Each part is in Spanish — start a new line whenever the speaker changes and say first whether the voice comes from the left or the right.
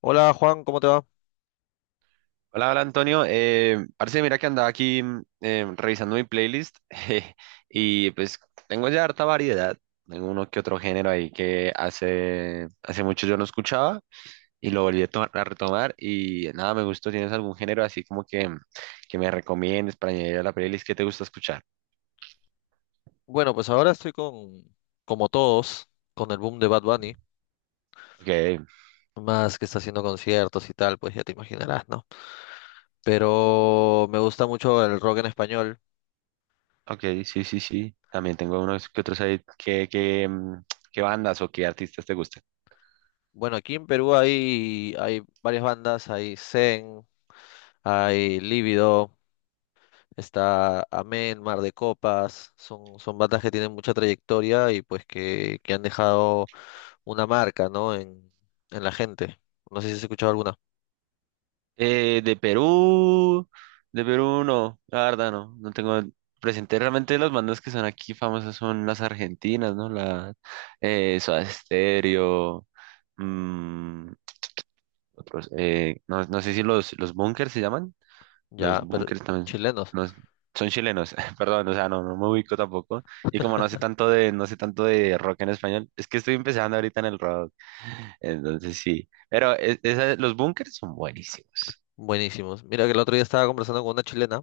left: Hola Juan, ¿cómo te va?
right: Hola, Antonio. Parce, mira que andaba aquí revisando mi playlist y pues tengo ya harta variedad. Tengo uno que otro género ahí que hace mucho yo no escuchaba y lo volví a retomar y nada, me gustó. ¿Tienes algún género así como que, que me recomiendes para añadir a la playlist que te gusta escuchar?
left: Bueno, pues ahora estoy con, como todos, con el boom de Bad Bunny,
right: Ok,
left: más que está haciendo conciertos y tal, pues ya te imaginarás, ¿no? Pero me gusta mucho el rock en español.
right: ok, sí, sí, sí. También tengo unos que otros ahí que qué bandas o qué artistas te gustan.
left: Bueno, aquí en Perú hay varias bandas, hay Zen, hay Lívido, está Amén, Mar de Copas, son bandas que tienen mucha trayectoria y pues que han dejado una marca, ¿no? En la gente. No sé si has escuchado alguna.
right: Eh, de Perú, de Perú no, la verdad no, no tengo presente. Realmente las bandas que son aquí famosas son las argentinas, ¿no? La Soda Stereo, mm, otros, no, no sé si los Bunkers se llaman, los
left: Ya, pero
right: Bunkers también,
left: chilenos.
right: no, son chilenos, perdón, o sea, no, no me ubico tampoco. Y como no sé tanto de, no sé tanto de rock en español, es que estoy empezando ahorita en el rock, entonces sí. Pero los Bunkers son buenísimos.
left: Buenísimos. Mira que el otro día estaba conversando con una chilena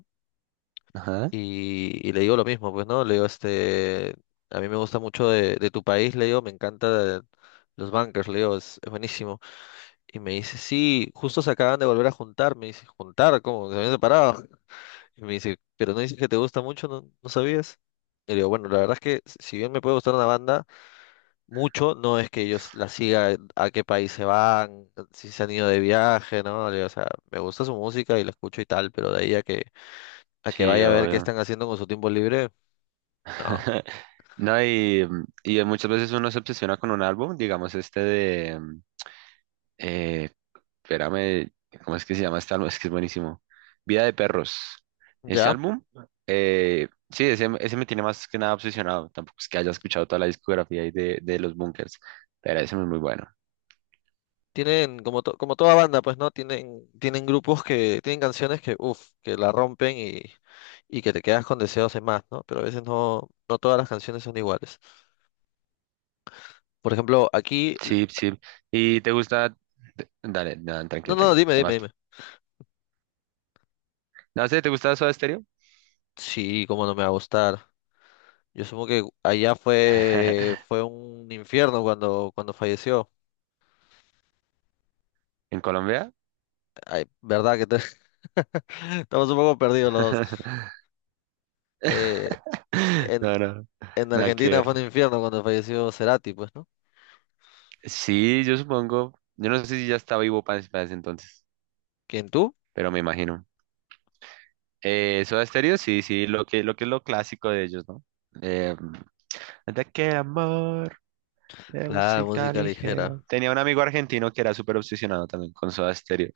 left: y le digo lo mismo, pues, ¿no? Le digo, este, a mí me gusta mucho de tu país, le digo, me encanta los bunkers, le digo, es buenísimo. Y me dice, sí, justo se acaban de volver a juntar, me dice, ¿juntar? ¿Cómo? ¿Se habían separado? Y me dice, ¿pero no dices que te gusta mucho? ¿ no sabías? Y le digo, bueno, la verdad es que si bien me puede gustar una banda, mucho no es que yo la siga a qué país se van, si se han ido de viaje, ¿no? Le digo, o sea, me gusta su música y la escucho y tal, pero de ahí a que
right: Sí,
left: vaya a ver qué
right: obvio.
left: están haciendo con su tiempo libre. No,
right: No, y muchas veces uno se obsesiona con un álbum, digamos este de, eh, espérame, ¿cómo es que se llama este álbum? Es que es buenísimo. Vida de Perros. Ese
left: ya.
right: álbum, sí, ese me tiene más que nada obsesionado. Tampoco es que haya escuchado toda la discografía ahí de los Bunkers, pero ese es muy bueno.
left: Tienen, como, como toda banda, pues, ¿no? Tienen grupos que, tienen canciones que, uff, que la rompen y que te quedas con deseos de más, ¿no? Pero a veces no todas las canciones son iguales. Por ejemplo, aquí,
right: Sí, sí. ¿Y te gusta? Dale, no,
left: no,
right: tranquilo,
left: no,
right: tranquilo. Además,
left: dime.
right: no sé, ¿te gusta Soda Stereo?
left: Sí, cómo no me va a gustar. Yo supongo que allá fue un infierno cuando falleció.
right: ¿En Colombia?
left: Ay, verdad que te- estamos un poco perdidos los dos. Eh, en-
right: No, no,
left: En
right: nada que
left: Argentina fue
right: ver.
left: un infierno cuando falleció Cerati, pues, ¿no?
right: Sí, yo supongo. Yo no sé si ya estaba vivo para ese entonces,
left: ¿Quién tú?
right: pero me imagino. Soda Stereo, sí, sí, lo que es lo clásico de ellos, ¿no? Eh, de aquel amor, de
left: La
right: música
left: música
right: ligera.
left: ligera.
right: Tenía un amigo argentino que era súper obsesionado también con Soda Stereo.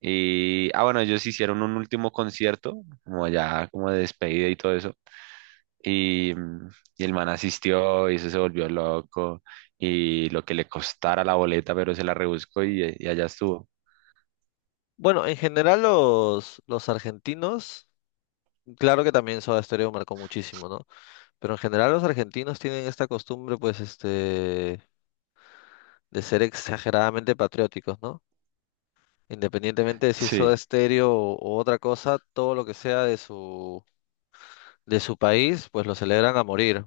right: Y, ah, bueno, ellos hicieron un último concierto, como ya, como de despedida y todo eso. Y, mm, y el man asistió y eso se volvió loco y lo que le costara la boleta, pero se la rebuscó y allá estuvo.
left: Bueno, en general los argentinos, claro que también Soda Stereo marcó muchísimo, ¿no? Pero en general los argentinos tienen esta costumbre, pues, este, de ser exageradamente patrióticos, ¿no? Independientemente de si es Soda
right: Sí.
left: Stereo o otra cosa, todo lo que sea de su país, pues lo celebran a morir.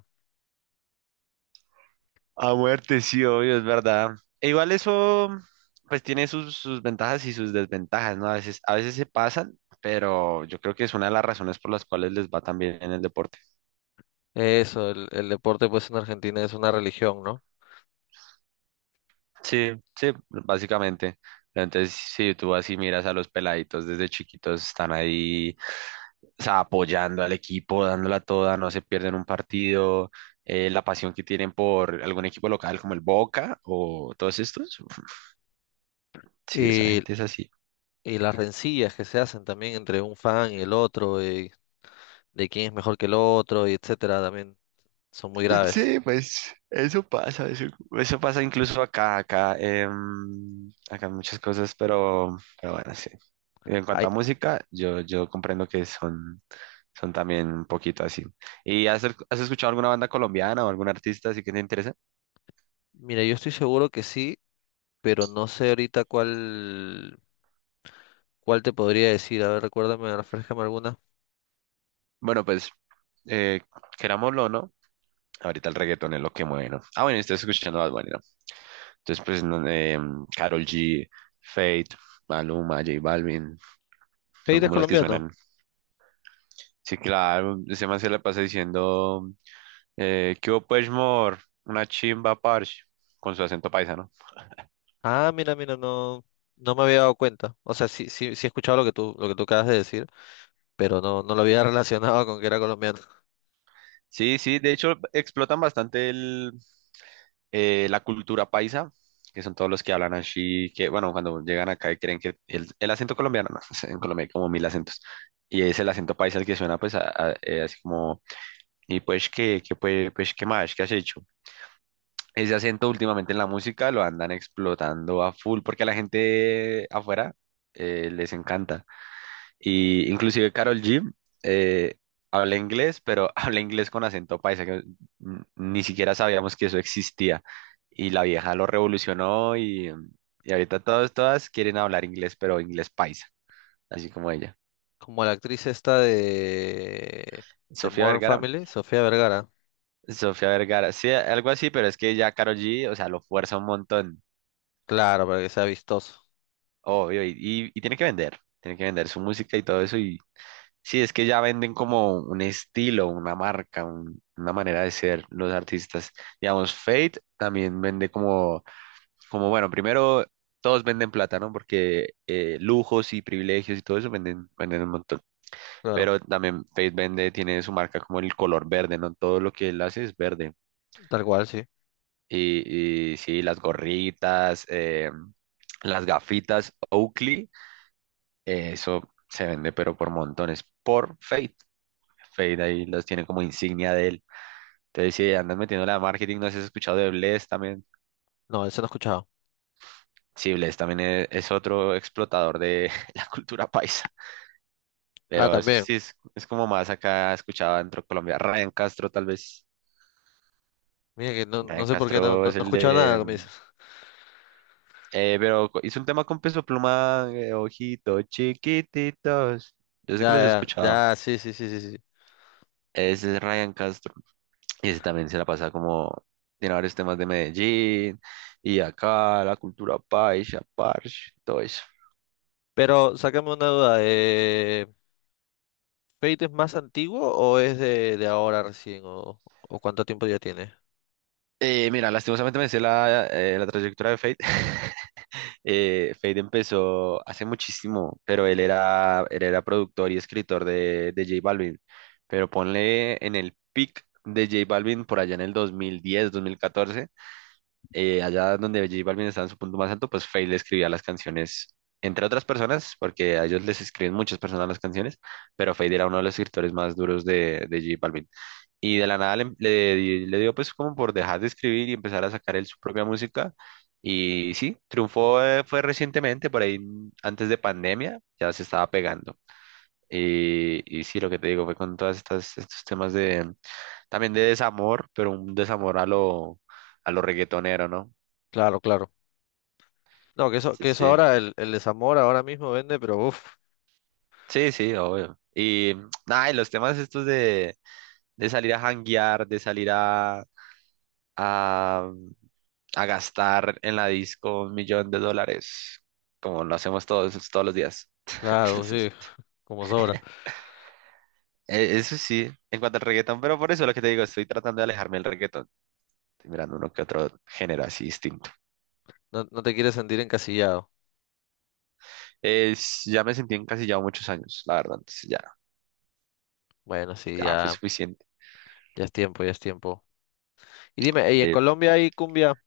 right: A muerte, sí, obvio, es verdad. E igual eso, pues tiene sus, sus ventajas y sus desventajas, ¿no? A veces se pasan, pero yo creo que es una de las razones por las cuales les va tan bien en el deporte.
left: Eso, el deporte, pues, en Argentina es una religión, ¿no?
right: Sí, sí, básicamente. Entonces, si tú así miras a los peladitos desde chiquitos, están ahí, o sea, apoyando al equipo, dándola toda, no se pierden un partido, la pasión que tienen por algún equipo local como el Boca o todos estos, uf, sí, esa
left: Y
right: gente es así.
left: Y las rencillas que se hacen también entre un fan y el otro, y de quién es mejor que el otro, y etcétera, también son muy graves.
right: Sí, pues eso pasa, eso pasa incluso acá, acá hay muchas cosas, pero bueno, sí. En cuanto
left: Ay,
right: a música, yo comprendo que son son también un poquito así. ¿Y has, has escuchado alguna banda colombiana o algún artista así que te interesa?
left: mira, yo estoy seguro que sí, pero no sé ahorita cuál, cuál te podría decir. A ver, recuérdame, refrescame alguna.
right: Bueno, pues, eh, querámoslo o no, ahorita el reggaetón es lo que mueve, ¿no? Ah, bueno, estás escuchando Bad Bunny, ¿no? Entonces, pues, no, Karol G, Fate, Maluma, J Balvin, son
left: ¿Pedir es
right: como las que
left: colombiano?
right: suenan. Sí, claro, ese man se la pasa diciendo, ¿qué hubo, pues, mor? Una chimba, parche, con su acento paisano.
left: Ah, no, no me había dado cuenta. O sea, sí, sí, sí he escuchado lo que tú acabas de decir, pero no, no lo había relacionado con que era colombiano.
right: Sí, sí, de hecho, explotan bastante el la cultura paisa, que son todos los que hablan así, que bueno, cuando llegan acá y creen que el acento colombiano, no, en Colombia hay como mil acentos, y es el acento paisa el que suena pues así como, y pues pues qué más, qué has hecho. Ese acento últimamente en la música lo andan explotando a full, porque a la gente afuera les encanta. Y inclusive Carol G eh, habla inglés, pero habla inglés con acento paisa, que mm, ni siquiera sabíamos que eso existía. Y la vieja lo revolucionó y ahorita todas quieren hablar inglés, pero inglés paisa, así como ella.
left: Como la actriz esta de
right: Sofía
left: Modern
right: Vergara,
left: Family, Sofía Vergara.
right: Sofía Vergara, sí, algo así, pero es que ya Karol G, o sea, lo fuerza un montón,
left: Claro, para que sea vistoso.
right: obvio, y, y tiene que vender su música y todo eso y, sí, es que ya venden como un estilo, una marca, una manera de ser los artistas. Digamos, Fate también vende como, como bueno, primero todos venden plata, ¿no? Porque lujos y privilegios y todo eso venden, venden un montón.
left: Claro,
right: Pero también Fate vende, tiene su marca como el color verde, ¿no? Todo lo que él hace es verde.
left: tal cual, sí.
right: Y sí, las gorritas, las gafitas Oakley, eso se vende, pero por montones, por Fate. Fade ahí los tiene como insignia de él. Entonces, si andas metiendo la marketing, no sé si has escuchado de Bless también.
left: No, ese no he escuchado.
right: Sí, Bless también es, otro explotador de la cultura paisa.
left: Ah,
right: Pero
left: también.
right: sí, es como más acá escuchado dentro de Colombia. Ryan Castro, tal vez.
left: Mira que no, no
right: Ryan
left: sé por qué no,
right: Castro
left: no, no
right: es
left: he
right: el
left: escuchado nada,
right: de.
left: como
right: mm,
left: dices.
right: eh, pero co- hizo un tema con Peso Pluma, ojitos chiquititos. Yo sé que
left: Ya,
right: los he
left: ya,
right: escuchado.
left: ya, sí, sí, sí, sí, sí.
right: Ese es Ryan Castro. Y ese también se la pasa como, tiene varios temas de Medellín y acá, la cultura paisa, parche, todo eso.
left: Pero sácame una duda, ¿Fate es más antiguo o es de ahora recién? O cuánto tiempo ya tiene?
right: Mira, lastimosamente me sé la, la trayectoria de Fate. Fate empezó hace muchísimo, pero él era productor y escritor de J Balvin. Pero ponle en el peak de J Balvin por allá en el 2010, 2014. Eh, allá donde J Balvin estaba en su punto más alto, pues Feid le escribía las canciones, entre otras personas, porque a ellos les escriben muchas personas las canciones, pero Feid era uno de los escritores más duros de J Balvin. Y de la nada le dio pues como por dejar de escribir y empezar a sacar él su propia música. Y sí, triunfó, fue recientemente, por ahí mm, antes de pandemia, ya se estaba pegando. Y sí, lo que te digo fue con todas estos temas también de desamor, pero un desamor a lo reggaetonero, ¿no?
left: Claro, claro. No,
right: Sí,
left: que eso
right: sí,
left: ahora, el desamor ahora mismo vende, pero uff,
right: sí, sí, obvio. Y mm, nada, y los temas estos de salir a janguear, de salir a, mm, a gastar en la disco un millón de dólares, como lo hacemos todos, todos los días.
left: claro,
right: Entonces,
left: sí, como sobra.
right: eso sí, en cuanto al reggaetón, pero por eso lo que te digo, estoy tratando de alejarme del reggaetón, estoy mirando uno que otro género así distinto.
left: No, no te quieres sentir encasillado.
right: Es, ya me sentí encasillado muchos años, la verdad, entonces ya,
left: Bueno, sí,
right: ya fue
left: ya,
right: suficiente.
left: ya es tiempo, ya es tiempo. Y dime, ¿y en
right: Sí,
left: Colombia hay cumbia?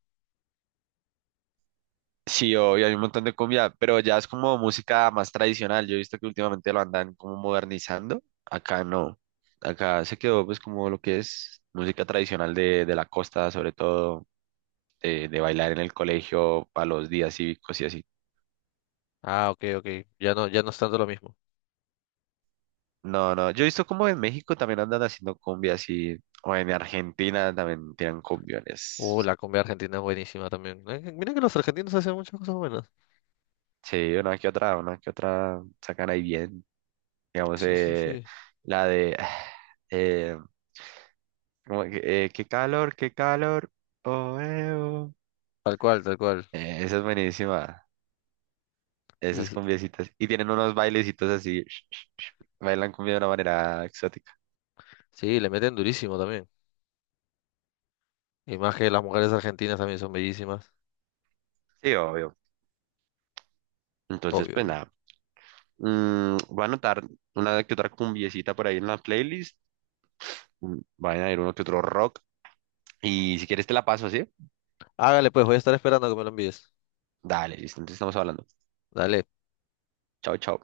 right: sí, obvio, hay un montón de cumbia, pero ya es como música más tradicional. Yo he visto que últimamente lo andan como modernizando. Acá no. Acá se quedó pues como lo que es música tradicional de la costa, sobre todo de bailar en el colegio para los días cívicos y así.
left: Ah, ok, ok. Ya no, ya no es tanto lo mismo.
right: No, no, yo he visto como en México también andan haciendo cumbia así, o en Argentina también tienen cumbiones.
left: La comida argentina es buenísima también. Mira que los argentinos hacen muchas cosas buenas.
right: Sí, una que otra sacan ahí bien. Digamos,
left: Sí, sí, sí.
right: la de... eh, como que, qué calor, qué calor. Oh, oh.
left: Tal cual, tal cual.
right: Esa es buenísima.
left: Y
right: Esas
left: sí,
right: cumbiecitas. Y tienen unos bailecitos así. Bailan cumbia de una manera exótica.
left: sí, le meten durísimo también. Y más que las mujeres argentinas también son bellísimas.
right: Sí, obvio. Entonces,
left: Obvio,
right: pues
left: obvio.
right: nada. Mm, voy a anotar una que otra cumbiecita por ahí en la playlist. Mm, vayan a ir uno que otro rock. Y si quieres te la paso, ¿sí?
left: Hágale pues, voy a estar esperando a que me lo envíes.
right: Dale, listo. Entonces estamos hablando.
left: Dale.
right: Chao, chao.